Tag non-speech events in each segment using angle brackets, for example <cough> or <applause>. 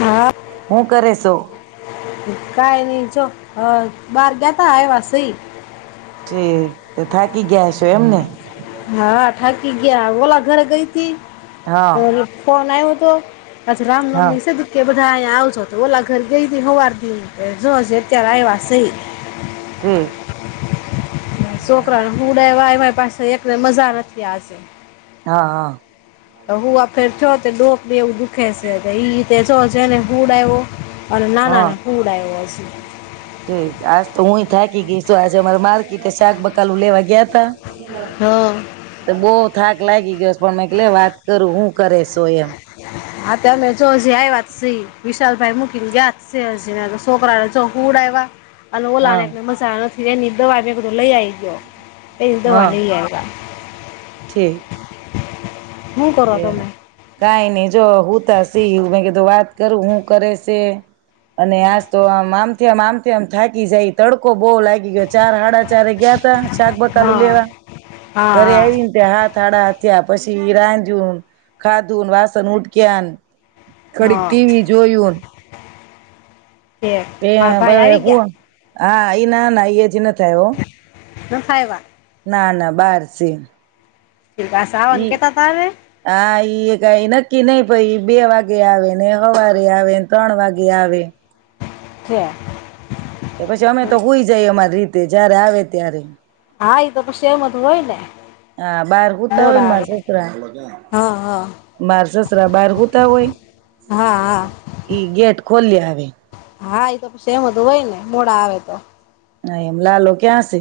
હા હું કરે સૌ? કાય નહી જો. બાર ગ્યાતા આવ્યા સીએ. ઠીક! તો થાકી ગયા છો એમને? હા ઠાકી ગયા ઓલા ઘરે ગઈ તી હા ફોન આવ્યો. <unintelligible> <inaudible> તૌ આજ હા રામનવમી છે ને તે વળ. <unintelligible> <unintelligible> બધાય આવજો તો ઓલા ઘર ગઈ તી હોવારથી જો જે અત્યારે આવ્યા સહી. હમ છોકરા ને હુંવડાવ્યા આવ્યા પાસે એક ને મઝા નથી આજ. હા હ. હું આ ફેર થ્યો તે ડોકને એવું દુખે છે. ઈ અ તે જો છેને હુડ આવ્યો. અને ના ના હા ના હું ઉડાયસ. ઠીક છે. આજ તો હું થાકી ગઈસું. આજ અમારા માર્કેટે શાક બકાલું લેવા ગયા હા <unintelligible> થાક લાગી ગયો છ. એમ અત્યારે જો હજી આયવા જ સી. વિશાલભાઈ મૂકીને ગયા છે હજી છોકરાઓ ચ હુવડાયવા અને હા ઓલાને <inaudible> આવ્યો નથી એ નિદો આજે બધુ લઈ આવી. હા <unintelligible> ઠીક શું કરો એ તમે કાય નહી જો. હુંતા સી મે કીધું તો વાત કરું હું કરે સે અને આજ તો આમ આમ મ આમ તેમ આમ તેમ થાકી જાય તડકો બહુ લાગી ગયો ચાર હાડા ચારે ગયા તા શાક બકાલું હા લેવા ઘરે હા હા આવીને ત્યાં હાત હાડા હાત થયા પછી. <inaudible> જો ખાધુન વાસણ ઉટકયાન ઘડીક હા ટીવી જોયું. તે મારા ત્યાર ભાઈ ભાવે આવી ગયા હુવા હા એ ના ના ઈ જ નથી થયો. નથ આઈવા. ના ના બારશે એમ <inaudible> આવાન કહેવાતા ને ઈએ કાઈ નક્કી નઈ ભઈ ઈ બે વાગે આવે ને હવારે આવે, ત્રણ વાગે આવે. ઠે ને પછી અમે તો હૂઈ જાઈ અમારી રીત તે જયારે આવે ત્યારે. હા એ તો <unintelligible> હોય ને. હા બહાર કૂતા હોય મોડા ને મા આવે તો સસરા હા હા બાર સસરા બહાર હુતા હોય હા હા ઈ ગેટ ખોલ્યા આવે. હા એ તો સેમ હતું હોય ને મોડા આવે તો હા એમ લાલો ક્યાં છે.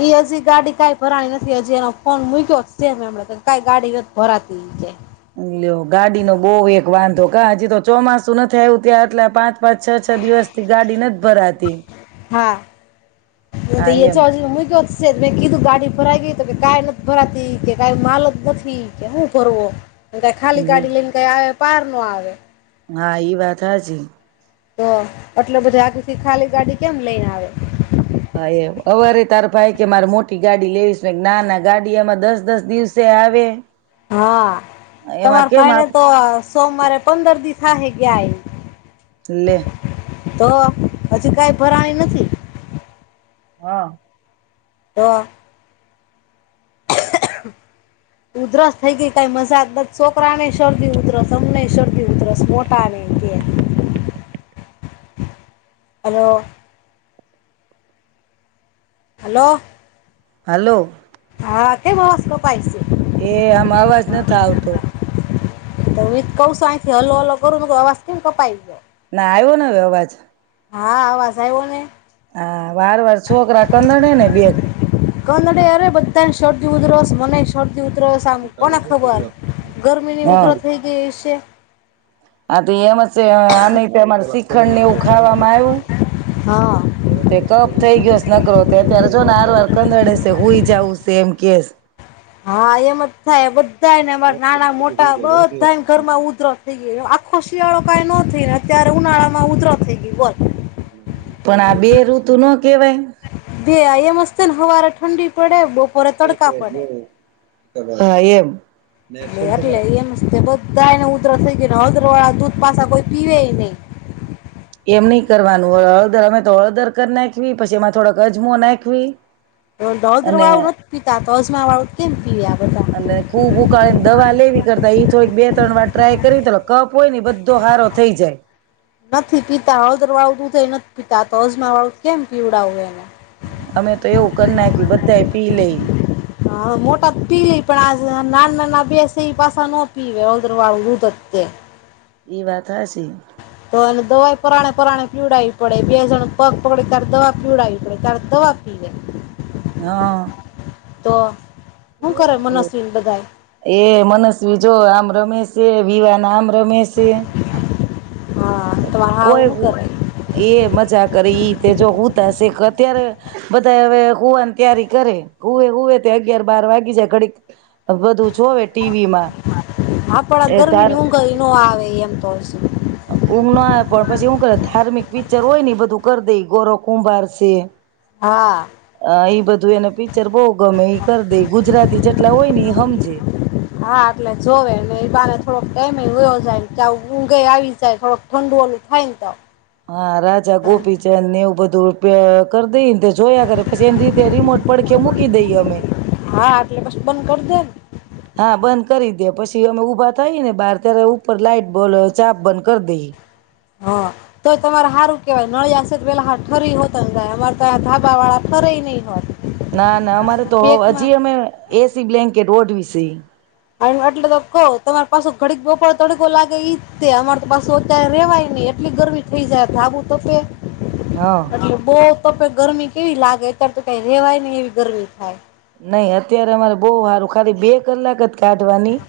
એ હજી ગાડી કાઈ ભરાની નથી હજી એનો ફોન મુક્યો છેમ એમ કાઈ ગાડી ભરાતી છે. ગાડી નો બોવ એક વાંધો કા હજી તો ચોમાસું નથી આવ્યું ત્યાં એટલા પાંચ પાચ છ છ દિવસ થી ગાડી નથી ભરાતી હા <inaudible> તો હા એ એમ. તો હજી મૂક્યો જ છે મેં કીધું ગાડી ભરાઈ ગઈ તો કે કઈ નથી ભરાતી કે કઈ માલ જ નથી કે હું ફરવો. ખાલી ગાડી લઈને આયો. પારનો આવે. હા ઈ વાત હાચી. તો એટલે બધા આથી ખાલી ગાડી કેમ લઈને આવે. હા એ હવારે તાર ભાઈ કે મારે મોટી ગાડી લેવીશ નાના ગાડી એમાં દસ દસ દિવસે આવે હા તમાર એમાં કેમ ભાઈ ને આપ તો સોમવારે પંદર દિવસ થાહે ગયા ઈ લે તો હજી કઈ ભરાણી નથી. હા. તો ઉધરસ થઈ ગઈ કઈ મજાજ નથી છોકરા ને શરદી ઉધરસ અમને શરદી ઉધરસ મોટા ને કે હ. હલો. હલો. હા કેમ અવાજ કપાય છે. એ આમ અવાજ નથ આવતો. તો કવશું હલો હલો કરું ને આવાસ કેમ કપાય છે. ના આવ્યો ન હવે અવાજ. હા અવાજ આવ્યો ને. હા. વાર વાર છોકરા ટંનન ને બે કનડ અરે બધાને શરદી ઉઘરસ મને શરદી ઉતરસ સા કોને ખબર ગરમીની વાર ઉતરસ થઈ ગઈ હશે. હા તો એમ છે આને એમાર શ્રીખંડ ને એવું ખાવામાં આવ્યું હા તે કપ થઇ ગયો નકરો અત્યારે જો ને આર વાર કંદડે છે હું જવું છે એમ કેશ હા એમ જ થાય બધાને અમા નાના મોટા બધાને ઘર માં ઉધરો થઈ ગય આખો શિયાળો કઈ ન થઈને અત્યારે ઉનાળા માં ઉધર થઈ. ગઈ બોલ પણ આ બે ઋતુ નુ કેવાય. આયે મસ્તને હવારે ઠંડી પડે બપોર તડકા પડે હા એમ. ને એટલે એમસ્ ને બધાયને ઉધરસ થઈ ગઈ. ને હળદરવાળા દૂધ પાસા કોઈ પીવેય નહીં. એમ નહીં કરવાનું, હ હળદર અમે તો હળદર કર નાખવી, પછી એમાં થોડોક અજમો નાખયવી. હળદર વાળું નથી પીતા તો અજમા વાળું કેમ પીવે આ બધા અને-અને ખુબ ઉકાળીને દવા લેવી કરતા ઈ થોડીક બે ત્રણ વાટ ટ્રાય કરી <unintelligible> કફ હોય ને ઈ બધો હારો થઈ જાય. નથી પીતા હળદર વાળું દૂધ એય નથ પીતા, તો અજમા વાળું ત કેમ પીવડાવું એને? અમે તો એવું કર નાયખું બધાય પી લઈ. હા મોટા ત પી લઈ પણ આ નાના-નાના બે સે ઈ પાસા ન પીવે હળદર વાળું દૂધ જ તે. ઈ વાત હાચી. તો એને દવાય પરાણે-પરાણે પીવડાવી પડે, બે જણ પગ પકડે ત્યારે દવા પીવડાવી પડે ત્યારે ત દવા પીવે. હા. તો શું કરે મનસ્વીન બધાય એ એ મનસ્વી જો આમ રમેશે વિયાના હામે રમેશે હા તમારે હાવ કોઈ હું કરે એ મજા કરી ઈ તે જો હુત શખ અત્યારે બધા હવે હુવાની તૈારી કરે હુવે હુવે તે અગિયાર બાર વાગી જાય ઘડીક બધું. જોવે ટીવીમાં <inaudible> આપડા એ ધાર ગરમીની ઊંઘ ઇનોઆવા આવે એમ તોય. ઊંઘ ના પણ પછી હુ કરે ધાર્મિક. પિક્ચર હોય ને બધું કરી દઈ ગૌરવ કુંભાર છે. હા હ ઈ બધું એને પિક્ચર બહુ ગમે એ કરી દે ગુજરાતી જેટલા હોય ને એ સમજે. ટાઇમે વયો જાય ને ત ઊંઘય આવી જાય થોડુંક ઠંડુ ઓળું થાય ને તાવ. હા રાજા ગોપીચંદ ને એવું બધું દો રૂપિયા કર દઈ. જોયા કરે પછી એની રીતે રિમોટ પડખે મૂકી દઈએ અમે હા એટલે પછી બંધ કરી દે ને હા બંધ કરી દે પછી. અમે ઉભા થઈ ને બહાર ત્યારે ઉપર લાઈટ બો ચાપ બંધ કરી દઈ. હા તોય તમારે સારું કેવાય નળીયાશે તો પેલા હ ઠરી હોતને જાય અમારે તો ધાબા વાળા ઠરેય નહીં હોત. ના ના અમારે તો ટેકમાં હજી અમે એસી બ્લાન્કેટ ઓઢવી સી. એટલે તો કઉ તમાર પાછો ઘડી બપોળ તડકો લાગે ઈ જ અમાર તો પાછું અત્યારે રેવાય નહી એટલી ગરમી થઈ જાય ધાબુ તપે. હા <unintelligible> તો પણ ગરમી કેવી લાગે અત્યારે તો કઈ ર રહેવાય ની એવી ગરમી થાય. નહી અત્યારે અમારે બહ સારું ખાલી બે કલાક કાઢવાની,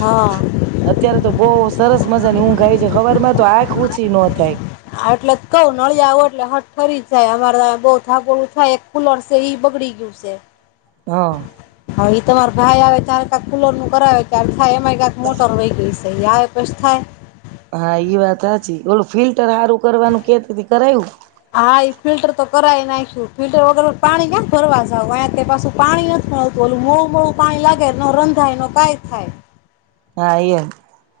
હા અત્યારે તો બહુ સરસ મજા ની ઊંઘાય છે ખબર માં તો આંખ ઉછ નો થાય. એટલે જ કઉ નળી આવું એટલે હઠ ફરી. અમારા બહુ થાકો થાય એક ખુલર છે બગડી ગયું છે. હા હ એ તો વાર ભાઈ આવે તારે ક કુલર નું કરાવે કે ઠાય એ માકા મોટર મૂકી ગઈ છે. પસ્થાય. હા ઈ વાત હચી ઓલો ફીલ ટર સારું કરવાનું કેતીથી કરાયું? નાખું ફિલ્ટર વગર પાણી ક્યાં ભરવા જાવ પાછું પાણી નથી મળતું ઓલું મોળું મોળું પાણી લાગે ન રંધાય ન કઈ થાય. હા એ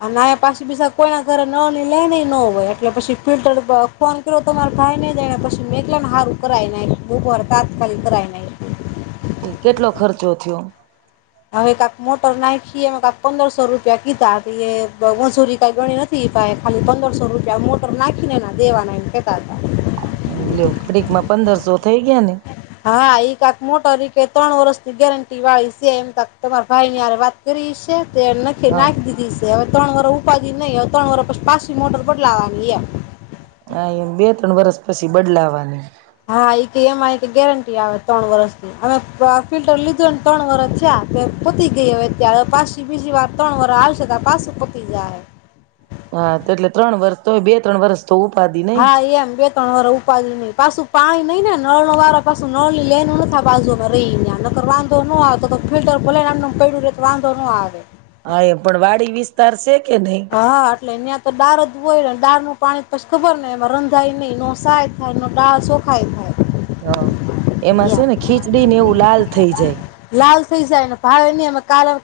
અને પાછી પીસા કોઈના ઘરે નની લે નઈ ન હોય એટલે પછી ફિલ્ટર ફોન કર તમારે ભાઈ નઈ જાય ને પછી મે એકને સારું કરાય નાખ બુવાર તાત્કાલિક કરાઈ નાયખૂ. કેટલો ખર્ચો થયો? હવે કાક મોટર નાખી કાક પંદરસો રૂપિયા કીતા એસોરી ક ગણી નથી એ ખાલી પંદરસો રૂપિયા મોટર નાખીને દેવાના એ કેતા. હતા લડીકમાં પંદરસો. થઈ ગયા ને હા એક આક મોટો કે ત્રણ વર્ષની ગેરંટી વાળી છે એમ ત તમારા ભાઈ નીરે વાત કરી છે. તે નખી હા નાખી દીધી છે અવે ત્રણ વર ઉપાજ નહીં ત્રણ વર પછી પાછી મોટર બદલાવાની એમ. આ બે ત્રણ વરસ પછી બદલાવાની. હા એક એમાં એક ગેરંટી આવે ત્રણ વરષની અમે ફિલ્ટર લીધુંને ત્રણ વરષ થયા તે પતી ગઈ હવે અત્યારે પાછી બીજી વાર ત્રણ વરષ આવશે ત પાછું પતી જાય હ. હા એટલે ત્રણ વર્ષ તો બે ત્રણ વર્ષ. તો ઉપાધિ નઈ હા એમ બે ત્રણ વાર ઉપાડી ન પાછું પાણી નહી ને નળ ન વાળા પાછો નળની લાઈનો નાતા બાજુમાં રહી નકર વાંધો ન આવે તો ફિલ્ટર લઈને આમ પડ્યું રે તો વાંધો ન આવે. હા એ પણ વાડી વિસ્તાર છે. કે નહી હા એટલે એં તો ડાર જ હોય ને. ડાળનું પાણી પછી ખબર નને એમાં રંધાય નહીં નોસાય થાય નો દાળ શોખાય થાય. હ, એમાં છે એમ ને ખીચડી ને એવું લાલ થઈ જાય. કાલ થઈ જાયને ભાવે નહી અમે ક કાલ ન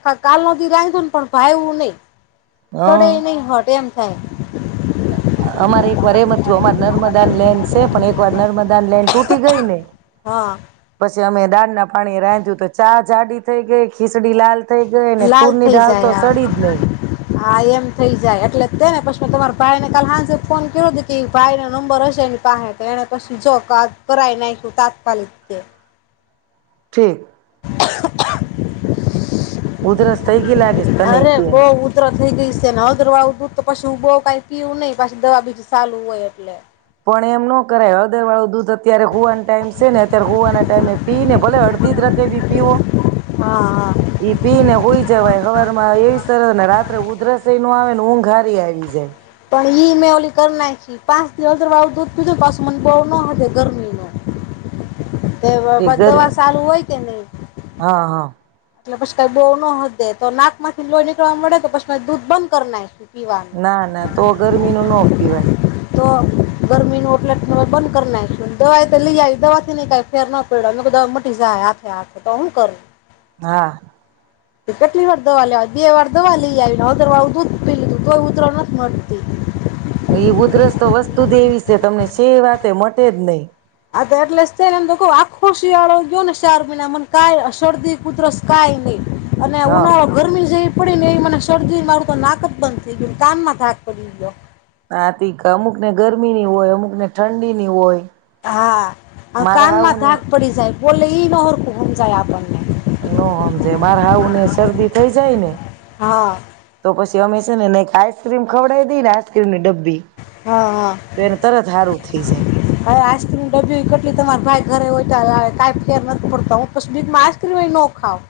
રાધો ને પણ ભાવ એવું નહી. સોડે નહી હોટ એમ. <inaudible> અ અમારે એક વાર એમ જ થયું અમાર નર્મદાની લેન સે, પણ એક વાર નર્મદાન લેન તૂટી ગઈ ને હા <unintelligible> ના પાણીએ રાંધ્યું તો ચા જાડી થઈ ગઈ, ખીસડી લાલ થઈ ગઈ ને લાલ તુરની થઈ દાળ તો જાય. સડી જ હા, નહી હા એમ થઈ જાય એટલે તો હે પછી મેં તમારા ભાઈને કાલે હાંજે ફોન કર્યો તો ઈ કે ઈ ભાઈ ના નંબર હશે એની પાહે, તો એને પછી જો કા કરાઈ નાખ તાત્કાલિક તે ઠીક ઉધરસ થઈ ગઈ લાગ અરે, બહુ ઉધરહ થઈ ગઈ સે, ને હળદરવાળું દૂધ તો પછી હું બઉ કાઈ પીવું નહીઁ, પાછી દવા બીજી ચાલું હોય એટલે. પણ એમ નો કરાય હળદર વાળું દૂધ જ અત્યારે હુવાનો ટાઈમ સે ને અત્યારે હુવાના ટાઈમે પી ને ભલે અડધી જ રકેબી પીવો, હા હા ઈ પીને હૂઈ જવાય હવારમાં એવી સરહ ને રાત્રે ઉધરસ એવ નો આવે ને, ઊંઘ હારી આવી જાય. પણ ઈ મે ઓલી કર નાયખી, પાંચદી હળદર વાળું દૂધ પીધું ને પાછું મન બોવ નો હદે ગરમી નો. તે વ દવા ચાલુ હોય કે નહી. હા હા એટલે પછી કાઈ બહુ ન હદે, તો નાક માંથી લોહી નીકળવા મડે તો પછી મે દૂધ બંધ કર નાયખું. ના-ના તો ગરમીનું નું નો પીવાય. તો ગરમી નું એટલે જ તો મે બંધ કરી નાયખું, ને દવા તો લી આયવી, દવાથીને કાઈ ફેર ના પડયો. મેં કીધું હવે મટી જાયે હાથે-હાથે. તો હું કરું? હા. કે કેટલી વાર દવા લેવા બે વાર દવા લઈ આયવીને, હળદરવાળું દૂધ પી લીધું તોઈ ઉધરહ નથ મટતી. હવે ઈ ઉધરસ તો વસ્તુ જ એવી છે તમને સે વાતે મટે જ નહી. આ તો એટલે જ તે ને <unintelligible> આખો શિયાળો ગયો ને સાર મહિના, મન કાઈ શરદી કે ઉધરસ કાઈ નહીં. અને હા ઉનાળો ગરમી જે પડીને એ મને શરદી મારું તો નાક જ બંધ થઈ ગયું, કાનમાં થાક પડી ગયો. નાથી અમુક ને ગરમી ની હોય, અમુક ને ઠંડી ની હોય. હા. મારા હાહુ કાનમાં ને ધાક પડી જાય બોલે ઈ ન હરકું હમજાય આપણ ન સમજે. માર હાહુને શરદી થઈ જાય, ને હા તો પછી તેઅમે છે ને એક આઈસક્રીમ ખવડાવી દી ને આઈસક્રીમ ની ડબ્બી હા તો હા. એને તરત હારું થઈ જાય હવે આઈસ્ક્રીમ ડબી કેટલી તમારી ભાઈ ઘરે હોતા આવે કઈ ફેર નથ પડતા. હું પસ બીક માં આઈસ્ક્રીમ ન ખાઉ.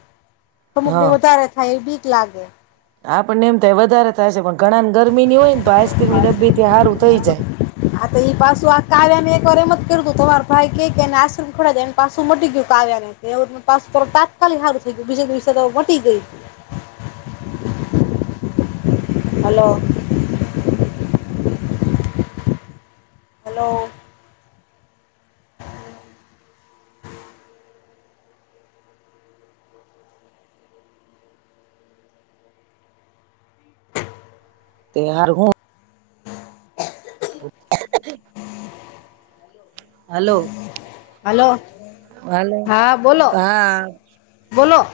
અમુક ને હા વધારે થાય એ બીક લાગે. <unintelligible> આપણને એમ થાય વધારે થાય છે પણ ઘણા ને ગરમીની હોય ને, તો આઈસક્રીમની ડબ્બી થી સારું થઈ જાય. આ તમાર ભાઈ કેક એને આઈસક્રીમ ખવડાવી દે. એન પાછું મટી ગયું કાવ્યાને. એવું તો પાછું તાત્કાલિક સારું થઈ ગયું. બીજા દિવસે તો મટી ગયું. હલો. હલો! તે હાર હું હલો! હલો! હલો હા, બોલો. હા બોલો.